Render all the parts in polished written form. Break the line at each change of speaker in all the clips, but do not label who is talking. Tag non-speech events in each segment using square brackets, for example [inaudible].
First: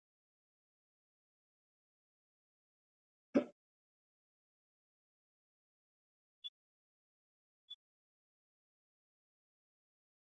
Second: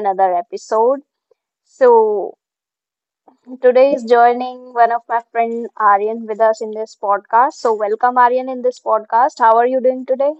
another episode. So, Today is joining one of my friend Aryan with us in this podcast. So, welcome Aryan in this podcast. How are you doing today?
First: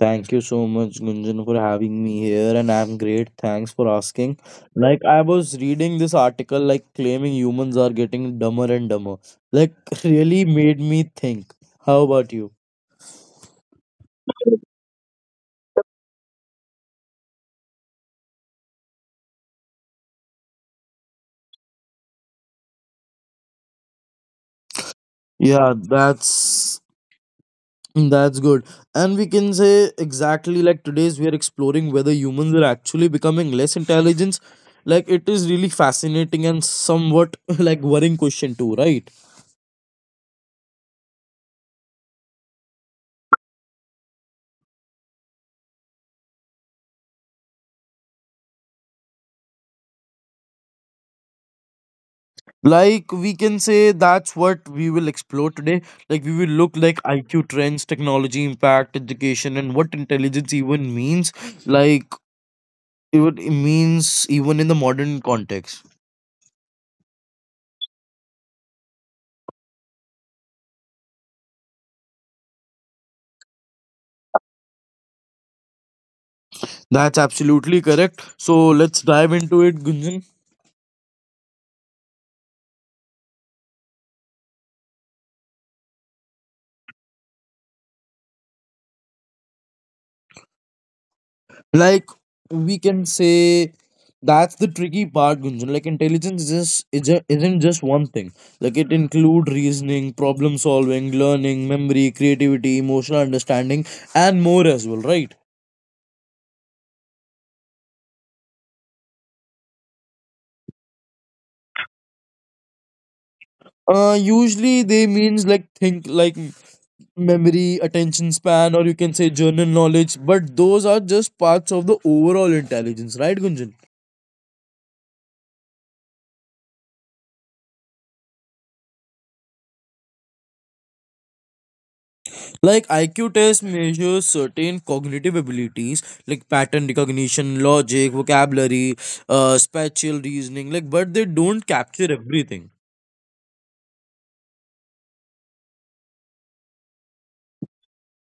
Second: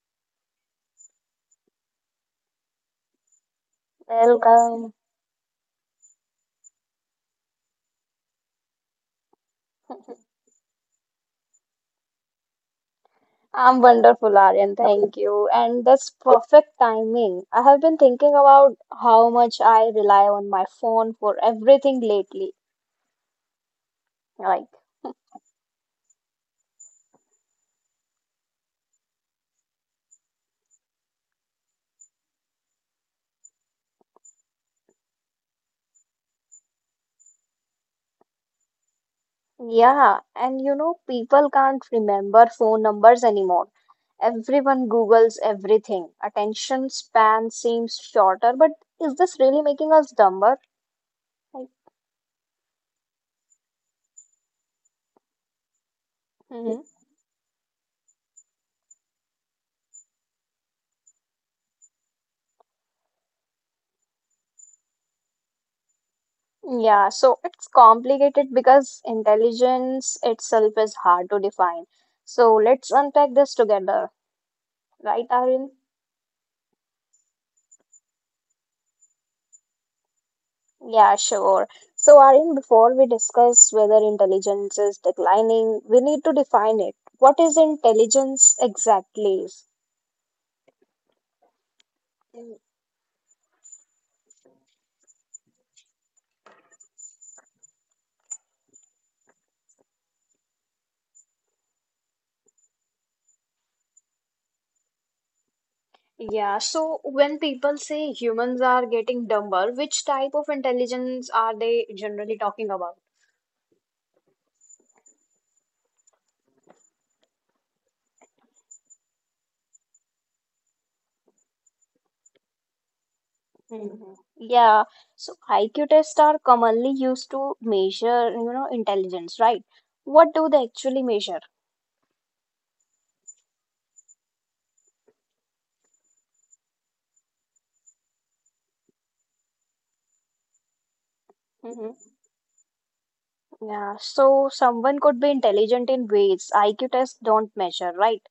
Thank you so much, Gunjan, for having me here, and I'm great. Thanks for asking.
Welcome.
I was reading this article, claiming humans are getting dumber and dumber. Like, [laughs] really made me think. How about you?
I'm wonderful, Aryan. Thank you. And that's perfect timing. I have been thinking about how much I rely on my phone for everything lately. Like
Yeah, that's good. And we can say exactly like today's we are exploring whether humans are actually becoming less intelligent. Like it is really fascinating and somewhat [laughs] like worrying question too, right?
Yeah, and you know, people can't remember phone numbers anymore. Everyone Googles everything. Attention span seems shorter, but is this really making us dumber? Like,
Like we can say that's what we will explore today. Like we will look
mhm.
like IQ trends, technology impact, education, and what intelligence even means. Like even it means even in the modern context.
Yeah, so it's complicated because intelligence itself is hard to define. So let's unpack this together, right, Arun?
That's absolutely correct. So let's dive into it, Gunjan.
Yeah, sure. So, Arun, before we discuss whether intelligence is declining, we need to define it. What is intelligence exactly?
Like we can say that's the tricky part, Gunjan. Like intelligence is not just one thing. Like it include reasoning, problem solving, learning, memory, creativity, emotional understanding, and more as well, right?
Yeah, so when people say humans are getting dumber, which type of intelligence are they generally talking about?
Usually they means like memory, attention span, or you can say general knowledge. But those are just parts of the overall intelligence, right, Gunjan?
Mhm. Yeah, so IQ tests are commonly used to measure, you know, intelligence, right? What do they actually measure?
Like IQ test measures certain cognitive abilities like pattern recognition, logic, vocabulary, spatial reasoning. Like, but they don't
Mhm.
capture everything.
Yeah, so someone could be intelligent in ways IQ tests don't measure, right?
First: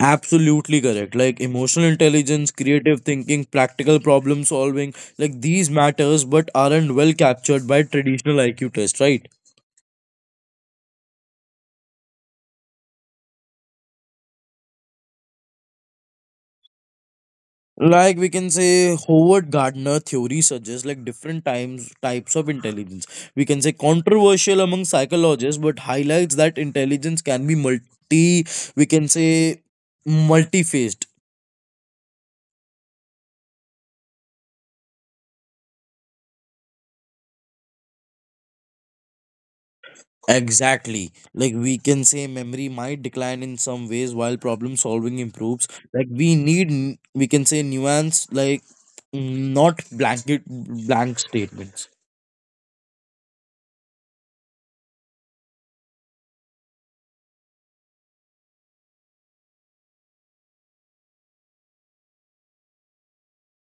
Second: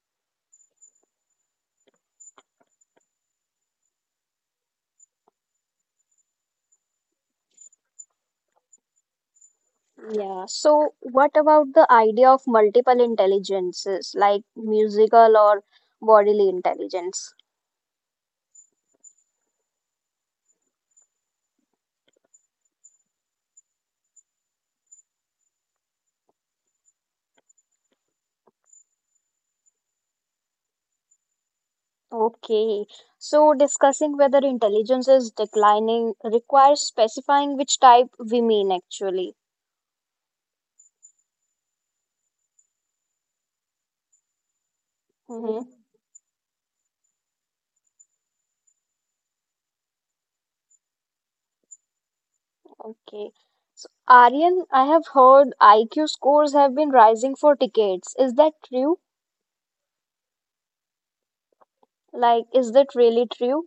Absolutely correct. Like emotional intelligence, creative thinking, practical problem solving, like these matters, but aren't well captured by traditional IQ test, right?
Yeah. So, what about the idea of multiple intelligences, like musical or bodily intelligence?
Like we can say Howard Gardner theory suggests like different times types of intelligence. We can say controversial among psychologists, but highlights that intelligence can be we can say multi-faced.
Okay, so discussing whether intelligence is declining requires specifying which type we mean actually.
Exactly, like we can say memory might decline in some ways while problem solving
Mm-hmm.
improves. Like we can say nuance, like mm, not blanket blank statements.
Okay. So, Aryan, I have heard IQ scores have been rising for decades. Is that true? Like, is that really true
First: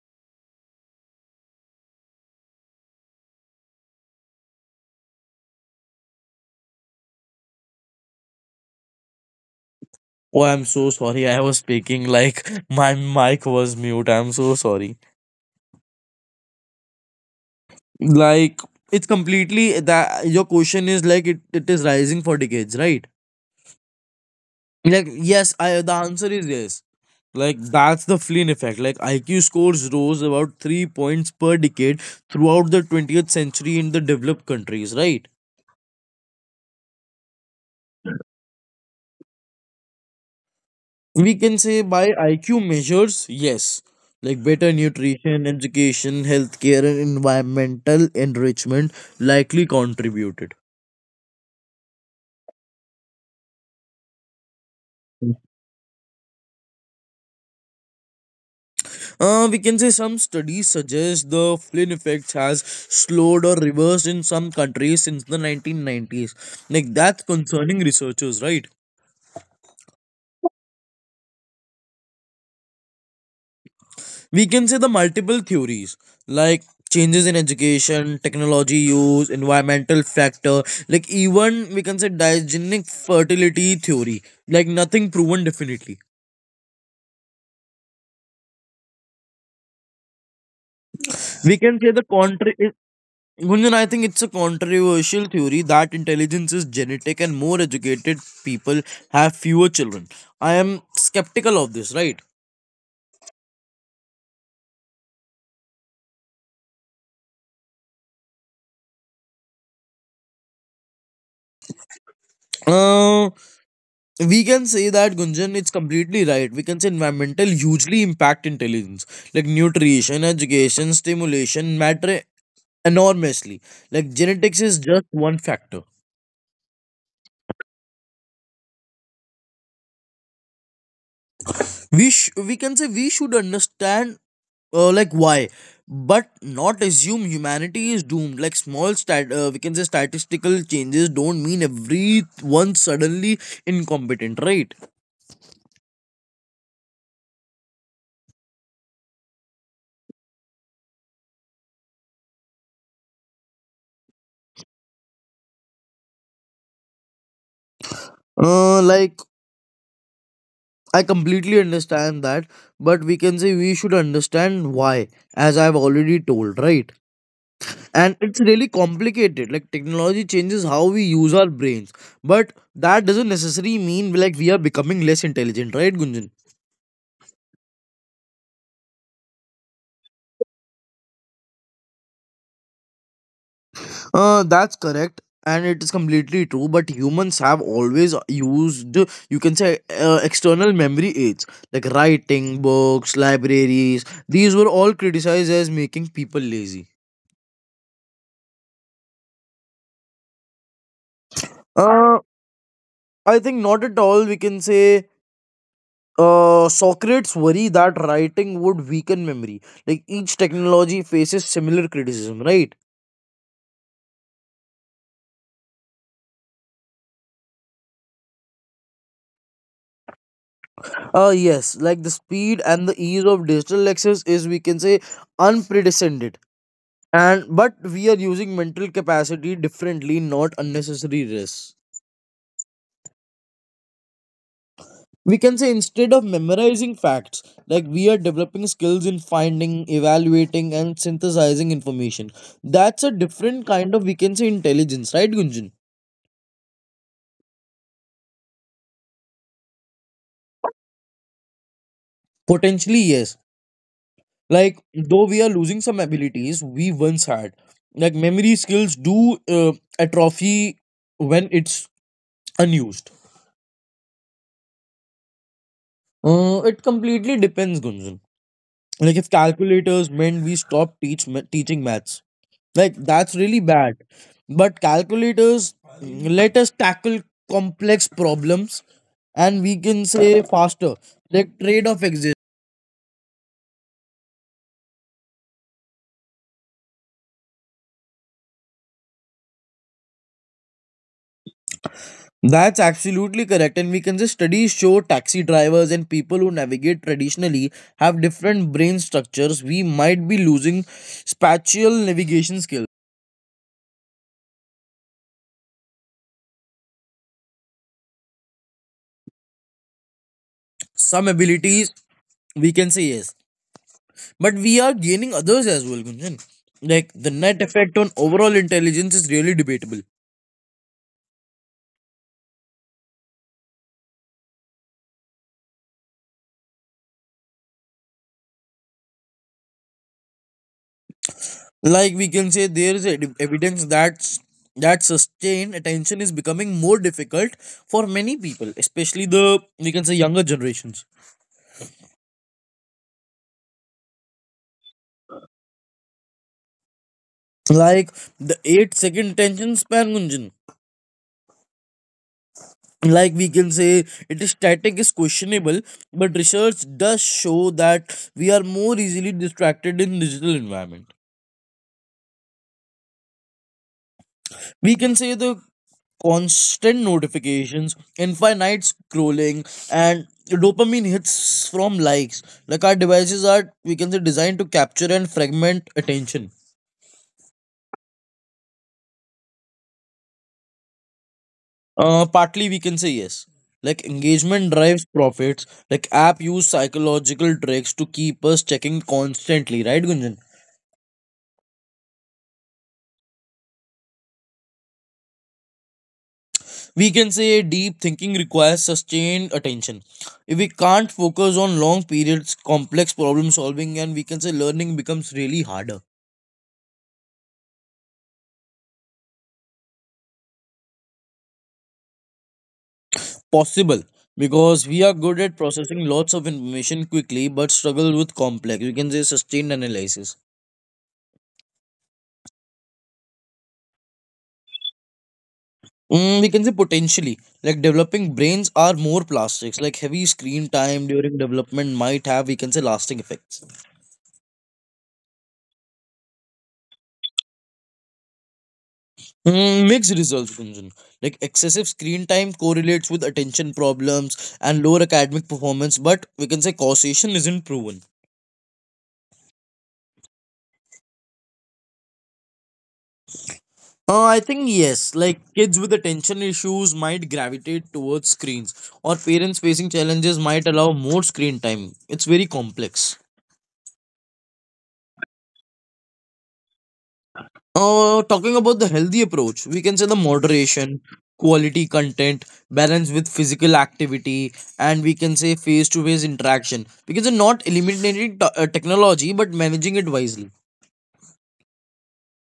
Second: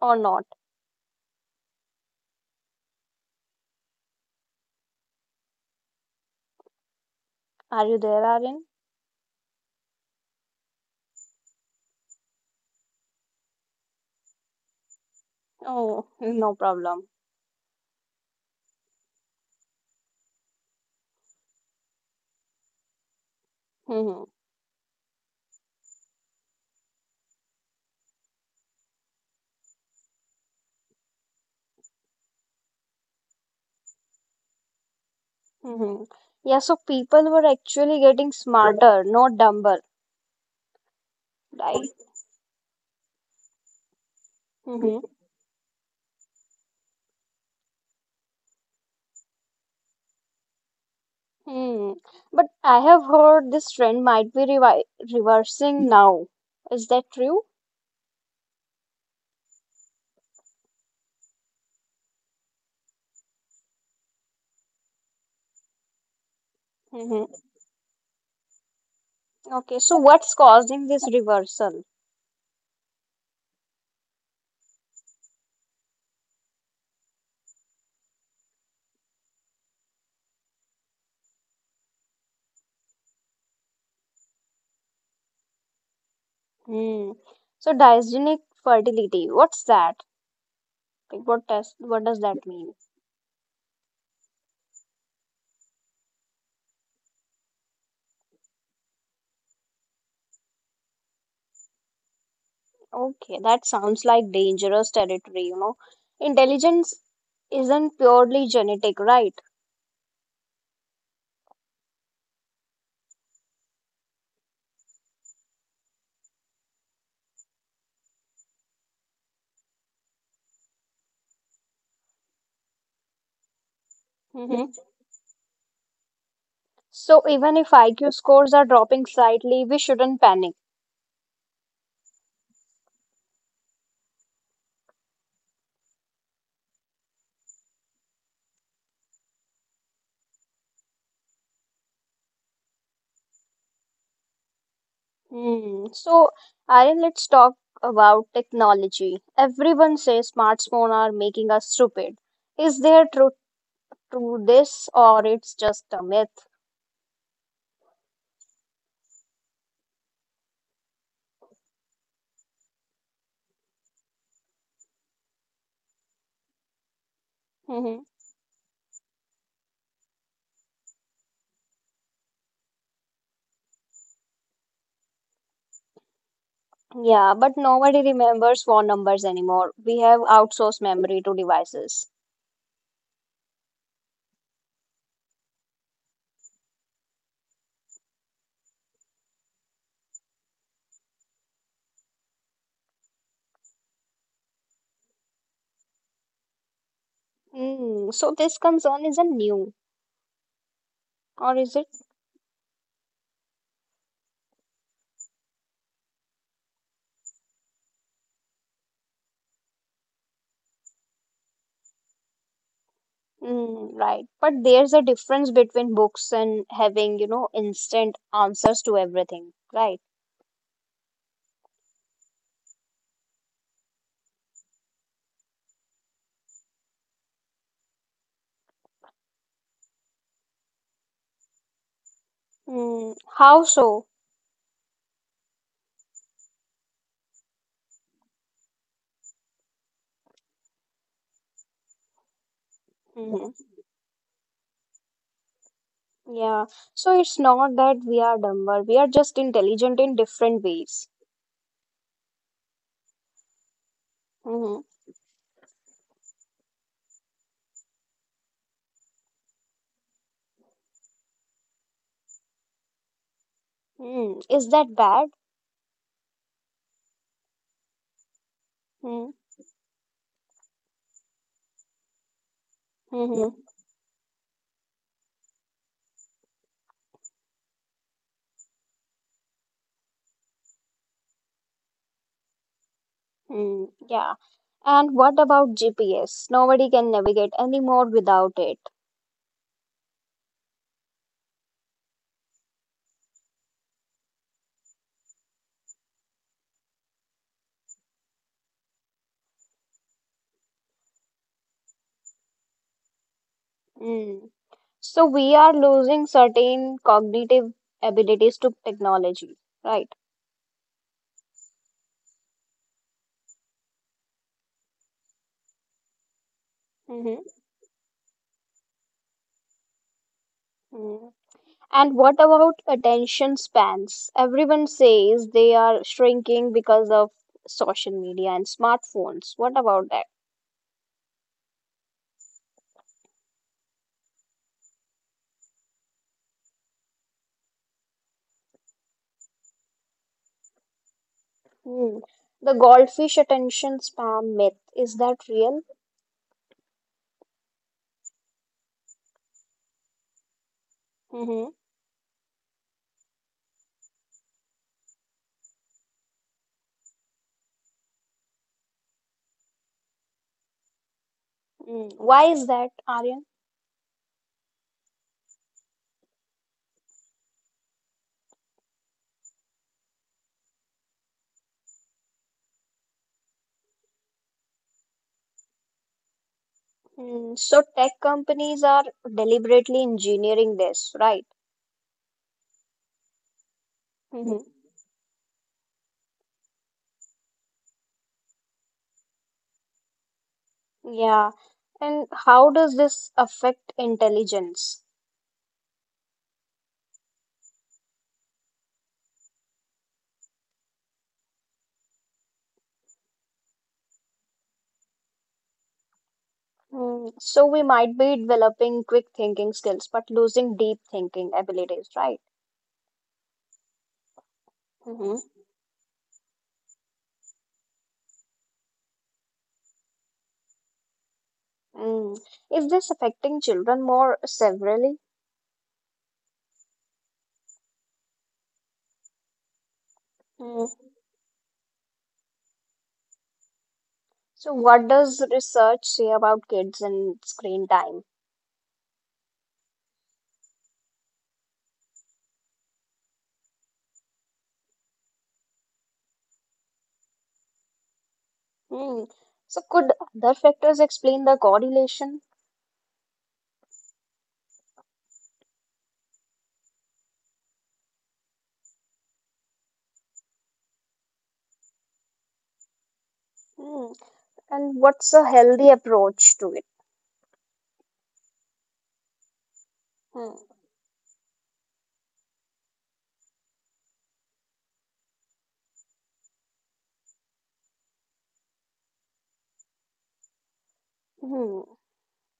or not? Are you there, Aryan?
Oh, I'm so sorry. I was speaking like [laughs] my mic was mute. I'm so sorry.
Oh, no problem.
Like it's completely that your question is like it is rising for decades, right?
Mm-hmm.
Like yes, I the answer is yes. Like that's the Flynn effect. Like IQ scores rose about three points per decade throughout the 20th century in the developed countries, right?
Mm-hmm. Yeah, so people were actually getting smarter, not dumber,
We can say
right?
by IQ measures, yes, like better
Hmm.
nutrition, education, healthcare, and environmental enrichment likely contributed.
Hmm. But I have heard this trend might be revi reversing now. Is that true?
We can say some studies suggest the Flynn effect has slowed or reversed in some countries since the 1990s. Like that's
Hmm.
concerning researchers, right?
Okay, so what's causing this reversal?
We can say the multiple theories, like changes in education, technology use, environmental factor, like even we can say diagenic fertility theory. Like nothing proven definitely.
Hmm. So dysgenic fertility, what's that? Like
We can say the
what does that
contra
mean?
it- Gunjan, I think it's a controversial theory that intelligence is genetic and more educated people have fewer children. I am skeptical of this, right?
Okay, that sounds like dangerous territory, you know. Intelligence isn't purely genetic, right?
Uh, we can say that, Gunjan, it's completely right. We can say environmental hugely impact intelligence, like nutrition, education, stimulation matter enormously. Like genetics
Hmm.
is just one factor.
So even if IQ scores are dropping slightly, we shouldn't panic.
We can say we should understand like why, but not assume humanity is doomed. Like we can say statistical changes don't mean everyone suddenly incompetent, right?
Hmm. So, Aryan, let's talk about technology. Everyone says smartphones are making us stupid. Is there truth to this, or it's just a myth?
Like I completely understand that, but we can say we should understand why, as I've already told, right?
Mhm.
And it's really complicated. Like technology changes how we use our brains, but that doesn't necessarily mean like we are becoming less intelligent, right, Gunjan?
Yeah, but nobody remembers phone numbers anymore. We have outsourced memory to devices.
That's correct. And it is completely true, but humans have always used, you can say, external memory aids like writing, books, libraries. These were all criticized as making people lazy.
Hmm. So this concern isn't new, or is it?
Uh, I think not at all. We can say Socrates' worry that writing would weaken memory. Like each technology faces similar criticism, right?
Hmm. Right. But there's a difference between books and having, you know, instant answers to everything. Right.
Yes, like the speed and the ease of digital access is, we can say, unprecedented. And but we are using mental capacity differently, not unnecessary risks.
Hmm. How so?
We can say instead of memorizing facts, like we are developing skills in finding, evaluating, and synthesizing information. That's a
Hmm.
different kind of, we can say, intelligence, right, Gunjan?
Yeah, so it's not that we are dumber, we are just intelligent in different ways.
Potentially, yes.
Hmm.
Like, though we are losing some abilities we once had, like memory skills do atrophy when it's unused.
Mm. Is that bad?
It completely depends, Gunjan. Like, if
Mm.
calculators meant we stop teaching maths, like that's
Mm-hmm.
really bad. But calculators mm, let us tackle complex problems, and we can say faster. Like trade off exists.
Mm. Yeah. And what about GPS? Nobody can navigate anymore without it.
That's absolutely correct. And we can just studies show taxi drivers and people who navigate traditionally have different brain structures. We might be losing spatial navigation skills.
Mm. So we are losing certain cognitive abilities to technology, right?
Some abilities, we can say yes. But we are gaining others as well, Gunjan. Like the
Mm-hmm.
net effect on overall intelligence is really debatable.
Mm. And what about attention spans? Everyone says they are shrinking because of social media and smartphones. What about that?
Like we can say there is evidence that sustained attention is becoming more difficult for many people, especially the we can say younger generations.
Hmm. The goldfish attention spam myth, is that real?
Like the 8-second tension span, Gunjan.
Mm-hmm.
Like we can say it is static is questionable, but research does show that we are more easily distracted in digital environment.
Mm. Why is that, Aryan?
We can say the constant notifications, infinite scrolling, and dopamine hits from likes, like our devices are, we can say, designed to capture and fragment attention.
Mm. So tech companies are deliberately engineering this, right?
Partly we can say yes. Like
Mm-hmm.
engagement drives profits. Like app use psychological tricks to keep us checking constantly, right, Gunjan?
Yeah. And how does this affect intelligence?
We can say deep thinking requires sustained attention. If we can't focus on long periods, complex problem solving, and we can say learning becomes really harder.
Mm. So we might be developing quick thinking skills, but losing deep thinking abilities, right?
Possible, because we are good
Mm-hmm.
at processing lots of information quickly, but struggle with complex. We can say sustained analysis.
Mm. Is this affecting children more severely?
Mm, we can say potentially, like developing brains are more plastics. Like heavy screen time during development might have, we can say, lasting effects.
So, what does research say about kids and screen time?
Mm, mixed results, Gunjan. Like excessive screen time correlates with attention problems and lower academic performance, but we can say causation isn't proven.
Hmm. So, could other factors explain the correlation?
I think yes. Like kids with attention issues might gravitate towards screens, or parents facing challenges might allow more screen time. It's very complex.
Hmm. And what's a healthy approach to it?
Talking about the healthy approach, we can say the
Hmm.
moderation, quality content, balance with physical activity, and we can say face to face interaction. Because it's not eliminating technology but managing it wisely.
Hmm.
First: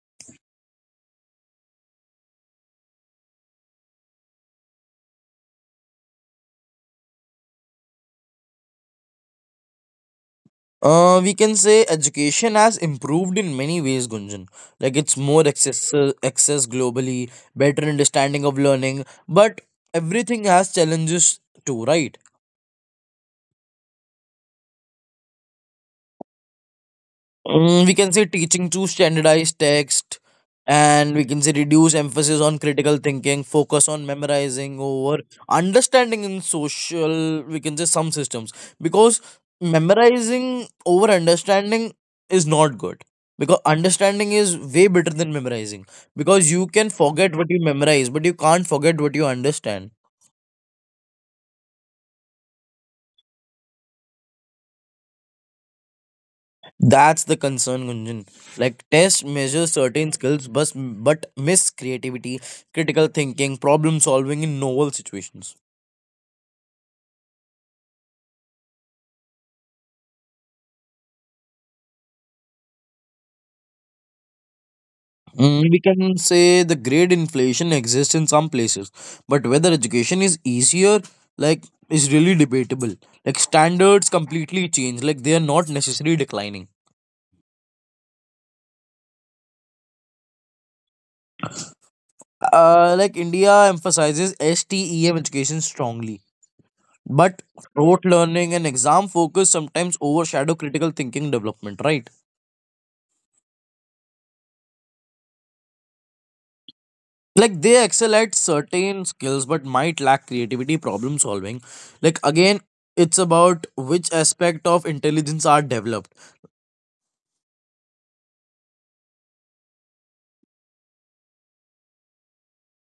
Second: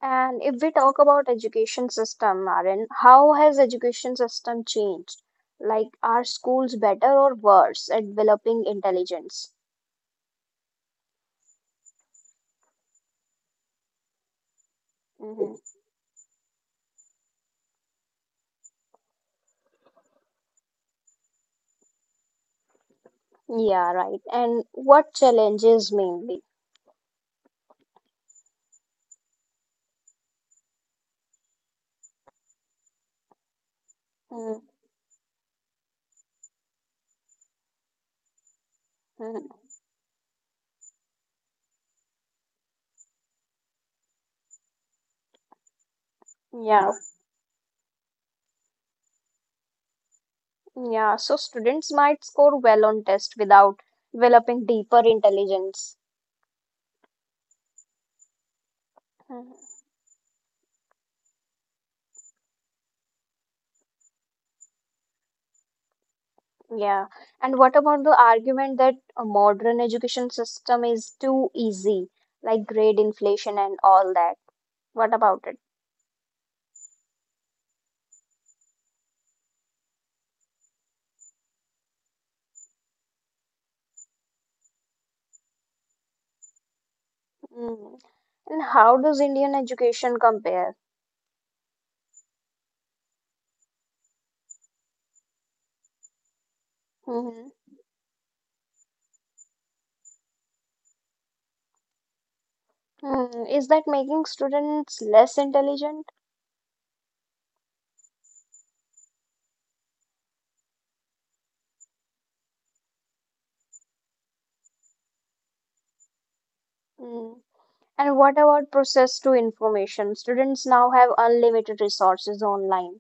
And if we talk about education system, Aaron, how has education system changed? Like, are schools better or worse at developing intelligence?
We can say education has improved in many ways, Gunjan. Like it's more
Mhm.
access globally, better understanding of learning, but everything has challenges too, right?
Yeah, right. And what challenges mainly?
Mm, we can say teaching to standardize text and we can say reduce emphasis on critical thinking, focus on
Mhm.
memorizing over understanding in social we can say some systems, because
Mhm.
memorizing over understanding is not good, because understanding is way better than memorizing, because you
Yeah.
can forget what you memorize but you can't forget what you understand.
Yeah, so students might score well on tests without developing deeper intelligence.
That's the concern, Gunjan. Like tests
Mhm.
measure certain skills, but miss creativity, critical thinking, problem solving in novel situations.
Yeah, and what about the argument that a modern education system is too easy, like grade inflation and all that? What about it?
Mm, we can say the grade inflation exists in some places, but whether education is easier, like, is really debatable. Like standards completely change. Like they are not necessarily declining.
Mm. And how does Indian education compare?
Like India emphasizes STEM education strongly, but
Mhm.
rote learning and exam focus sometimes overshadow critical thinking development. Right.
Mm. Is that making students less intelligent?
Like they excel at certain skills but might lack creativity, problem solving. Like again, it's about which aspect of intelligence are developed.
Mm. And what about process to information? Students now have unlimited resources online.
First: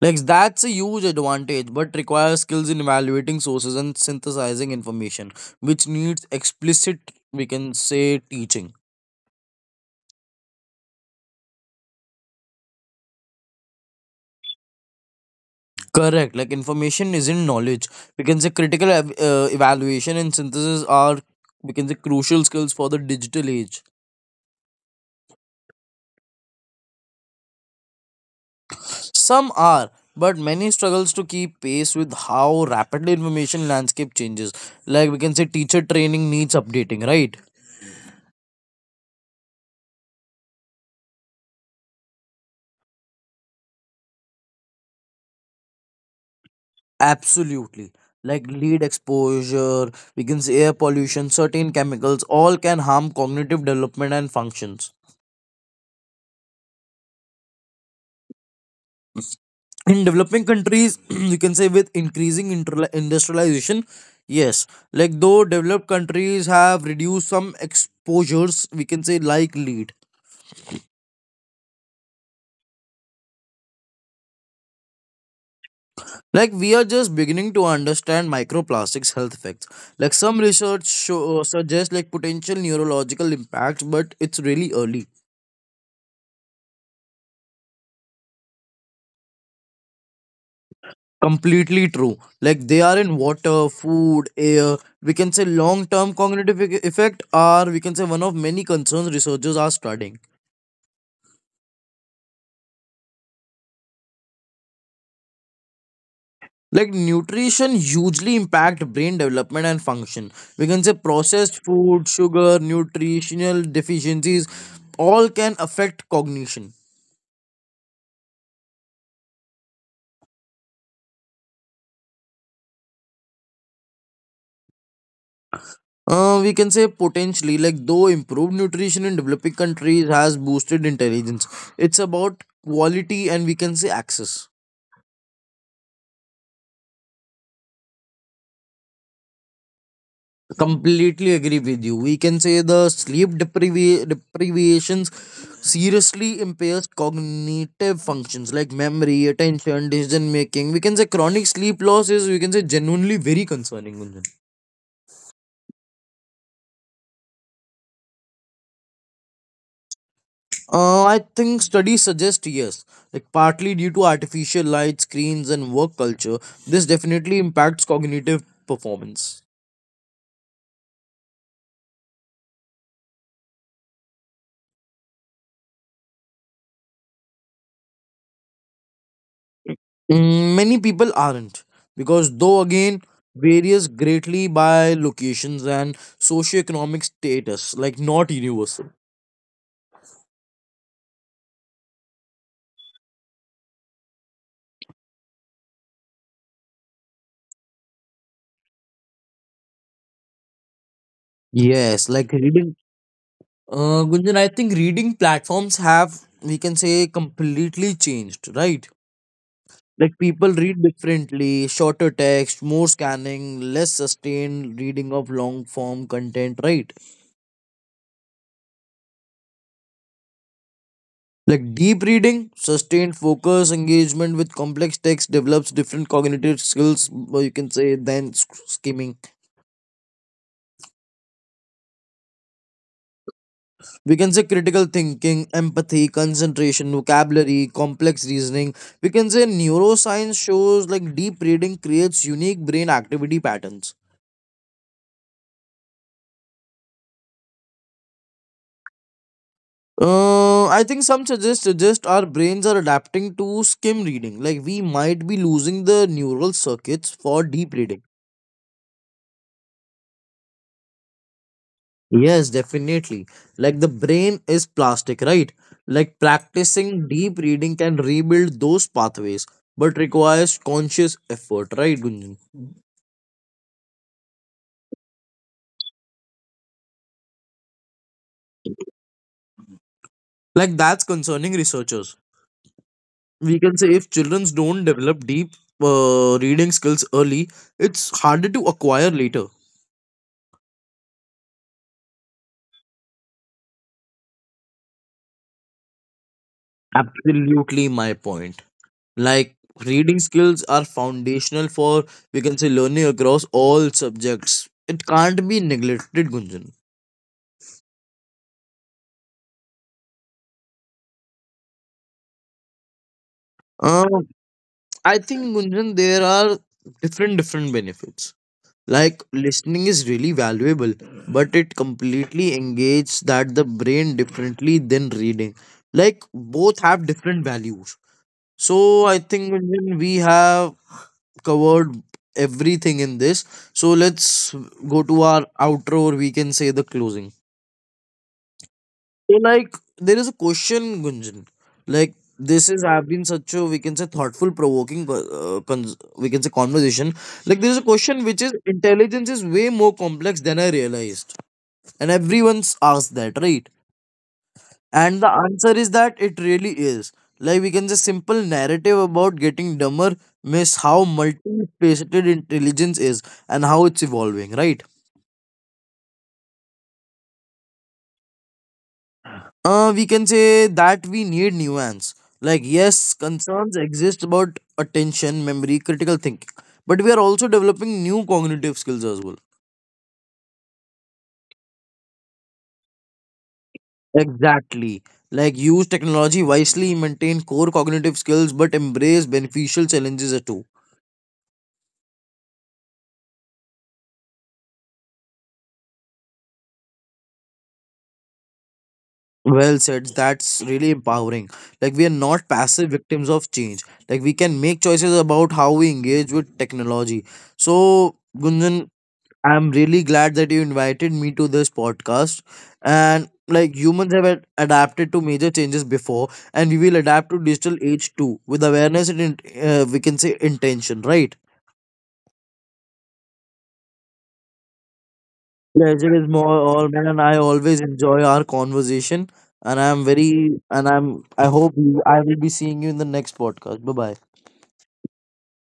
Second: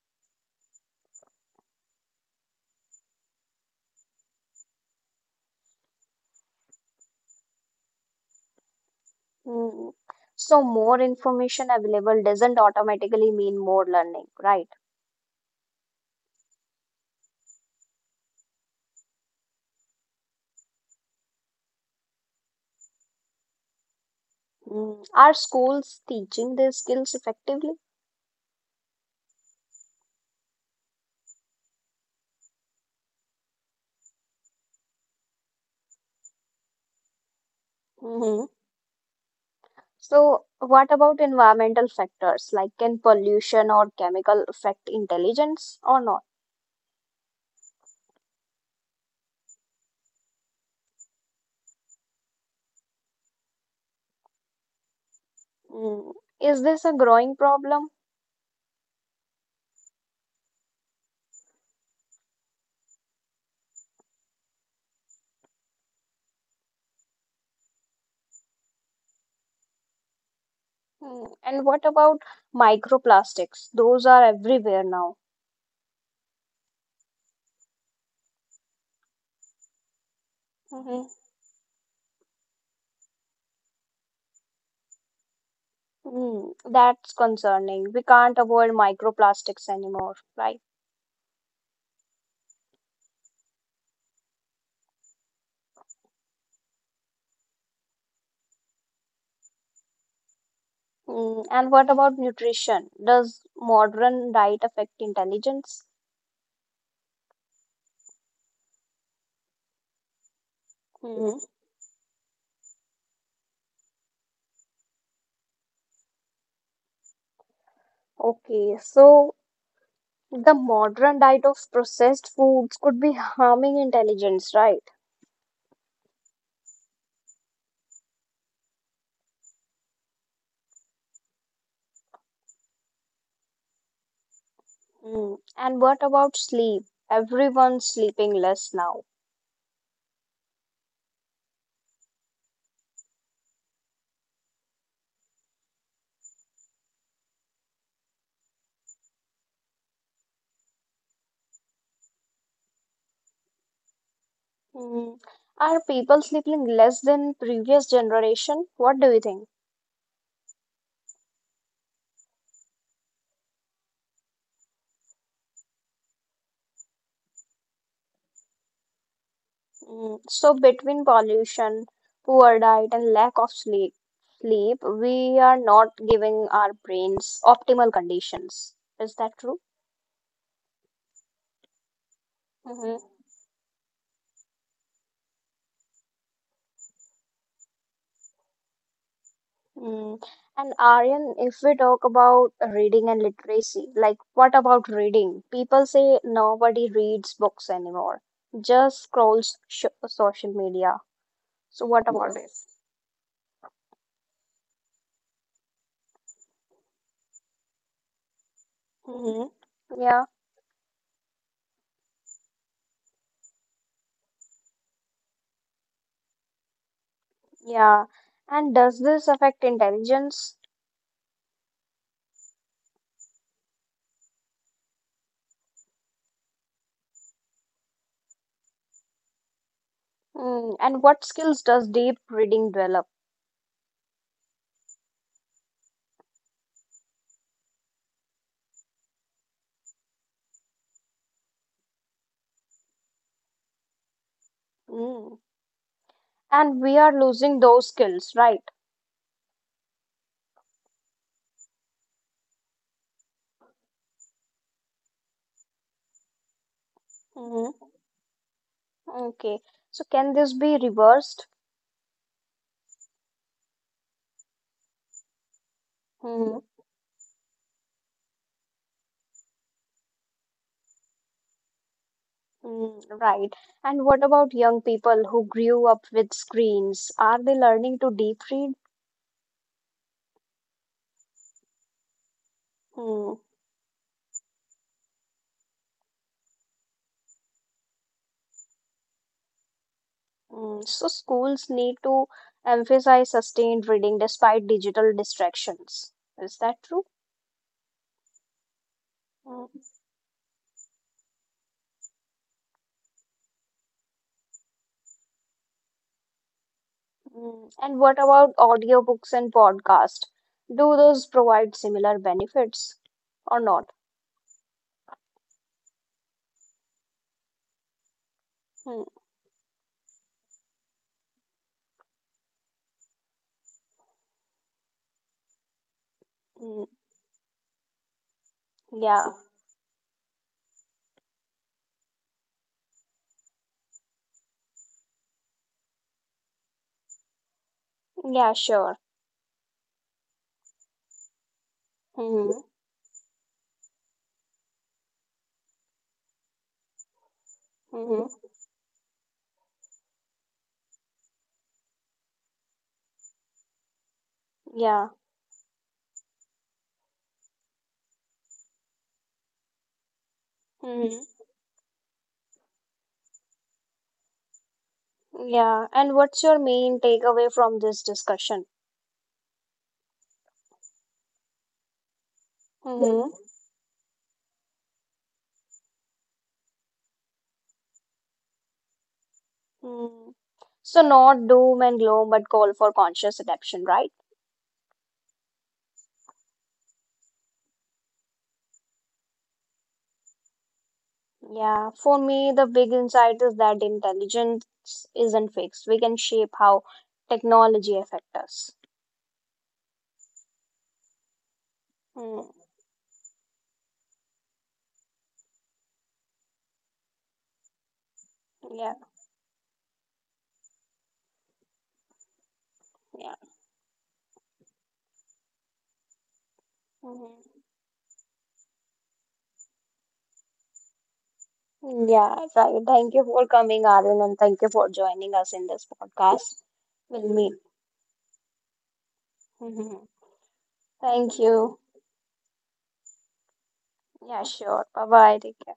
Like that's a huge advantage, but requires skills in evaluating sources and synthesizing information, which needs explicit, we can say, teaching.
Mm. So more information available doesn't automatically mean more learning, right?
Correct, like information isn't knowledge. We can say critical evaluation and synthesis are, we can say, crucial skills for the digital age.
Mm. Are schools teaching these skills effectively?
Some are, but many struggles to keep pace with how rapidly information landscape changes. Like we can say teacher training needs updating, right?
Mhm. So what about environmental factors? Like can pollution or chemical affect intelligence or not?
Absolutely. Like lead exposure, we can say air pollution, certain chemicals, all can harm cognitive development and functions.
Mm. Is this a growing problem?
In developing countries, [clears throat] you can say with increasing industrialization, yes, like though developed countries have reduced some exposures, we can say like lead.
Mm. And what about microplastics? Those are everywhere now.
Like we are just beginning to understand microplastics health effects. Like some
Mhm.
suggests like potential neurological impacts, but it's really early.
Mm. That's concerning. We can't avoid microplastics anymore, right?
Completely true. Like they are in water, food, air. We can say long-term cognitive effect are, we can say, one of many concerns researchers are studying.
Mm, and what about nutrition? Does modern diet affect intelligence?
Like nutrition hugely impact brain development and function. We can say
Mhm.
processed food, sugar, nutritional deficiencies, all can affect cognition.
Okay, so the modern diet of processed foods could be harming intelligence, right?
We can say potentially, like though improved nutrition in developing countries has boosted intelligence, it's about quality and we can say access.
Mm. And what about sleep? Everyone's sleeping less now.
Completely agree with you. We can say the sleep deprivations seriously impairs cognitive functions like memory, attention, decision making. We can say chronic sleep loss is we can say genuinely very concerning. Gunjan.
Mm. Are people sleeping less than previous generation? What do you think?
I think studies suggest yes, like partly due to artificial light, screens, and work culture. This definitely impacts cognitive performance.
Mm, so between pollution, poor diet, and lack of sleep, we are not giving our brains optimal conditions. Is that true?
Mm, many people aren't, because though
Hmm.
again varies greatly by locations and socioeconomic status, like not universal.
Mm. And Aryan, if we talk about reading and literacy, like what about reading? People say nobody reads books anymore, just scrolls sh social media. So
Yes,
what
like
about it?
reading. Gunjan, I think reading platforms have, we can say, completely changed, right?
Hmm.
Like
Yeah,
people read differently, shorter text, more scanning, less sustained reading of long form content, right?
yeah. And does this affect intelligence?
Like deep reading, sustained focus, engagement with complex text develops different cognitive skills, or you can say, than skimming.
Mm, and what skills does deep reading develop?
We can say critical thinking, empathy, concentration, vocabulary, complex reasoning. We can say neuroscience shows like deep reading creates unique brain activity patterns.
Mm. And we are losing those skills, right?
I think some suggest our brains are adapting to skim reading. Like we might be losing the neural circuits for deep
Mm.
reading.
Okay. So can this be reversed?
Yes, definitely. Like the brain is plastic, right? Like
Mm.
practicing deep reading can rebuild those pathways, but requires conscious effort, right, Gunjan?
Mm, right. And what about young people who grew up with screens? Are they learning to deep read?
Like that's concerning researchers.
Mm.
We can say if children don't develop deep reading skills early, it's harder to acquire later.
Mm. So schools need to emphasize sustained reading despite digital distractions. Is that true?
Absolutely, my point. Like
Mm.
reading skills are foundational for we can say learning across all subjects. It can't be neglected, Gunjan.
Mm, and what about audiobooks and podcast? Do those provide similar benefits or not?
Um, I think Gunjan, there are different benefits.
Mm,
Like listening is really valuable, but it completely engages that the brain differently than reading. Like both
mm,
have different values. So I
yeah,
think Gunjan, we have covered everything in this. So let's go to our outro, or we can say the closing.
yeah, sure.
So like there is a question, Gunjan. Like
Hmm.
this is have been such a we can say thoughtful, provoking, we can say conversation. Like there is a question
Hmm.
which is intelligence is way more complex than I realized, and everyone's asked that, right?
Yeah,
And the answer is that it really is. Like we can say simple narrative about getting dumber miss how
hmm,
multifaceted intelligence is and how it's evolving, right?
yeah. And what's your main takeaway from this discussion?
We can say that we need nuance. Like yes,
Hmm.
concerns exist about attention, memory, critical thinking. But we are also developing new cognitive skills as well.
Mm. So not doom and gloom, but call for conscious adaptation, right?
Exactly. Like use technology wisely, maintain core cognitive skills, but embrace beneficial challenges too.
Yeah, for me, the big insight is that intelligence isn't fixed. We can shape how technology affects us.
Well said. That's really empowering. Like, we are not
Mm,
passive victims of change. Like, we can make choices about how we engage with technology. So, Gunjan,
yeah.
I'm really glad that you invited me to this podcast. And,
Yeah.
like, humans have adapted to major changes before, and we will adapt to
Mhm.
digital age too, with awareness and, we can say, intention, right?
Yeah, right. Thank you for coming, Arun, and thank you for joining us in this
Pleasure is more
podcast.
all man.
We'll
I
meet.
always enjoy our conversation and I'm
Mhm.
very and
Thank
I
you.
I will be seeing you in the next podcast. Bye bye.
Yeah, sure. Bye bye. Take care.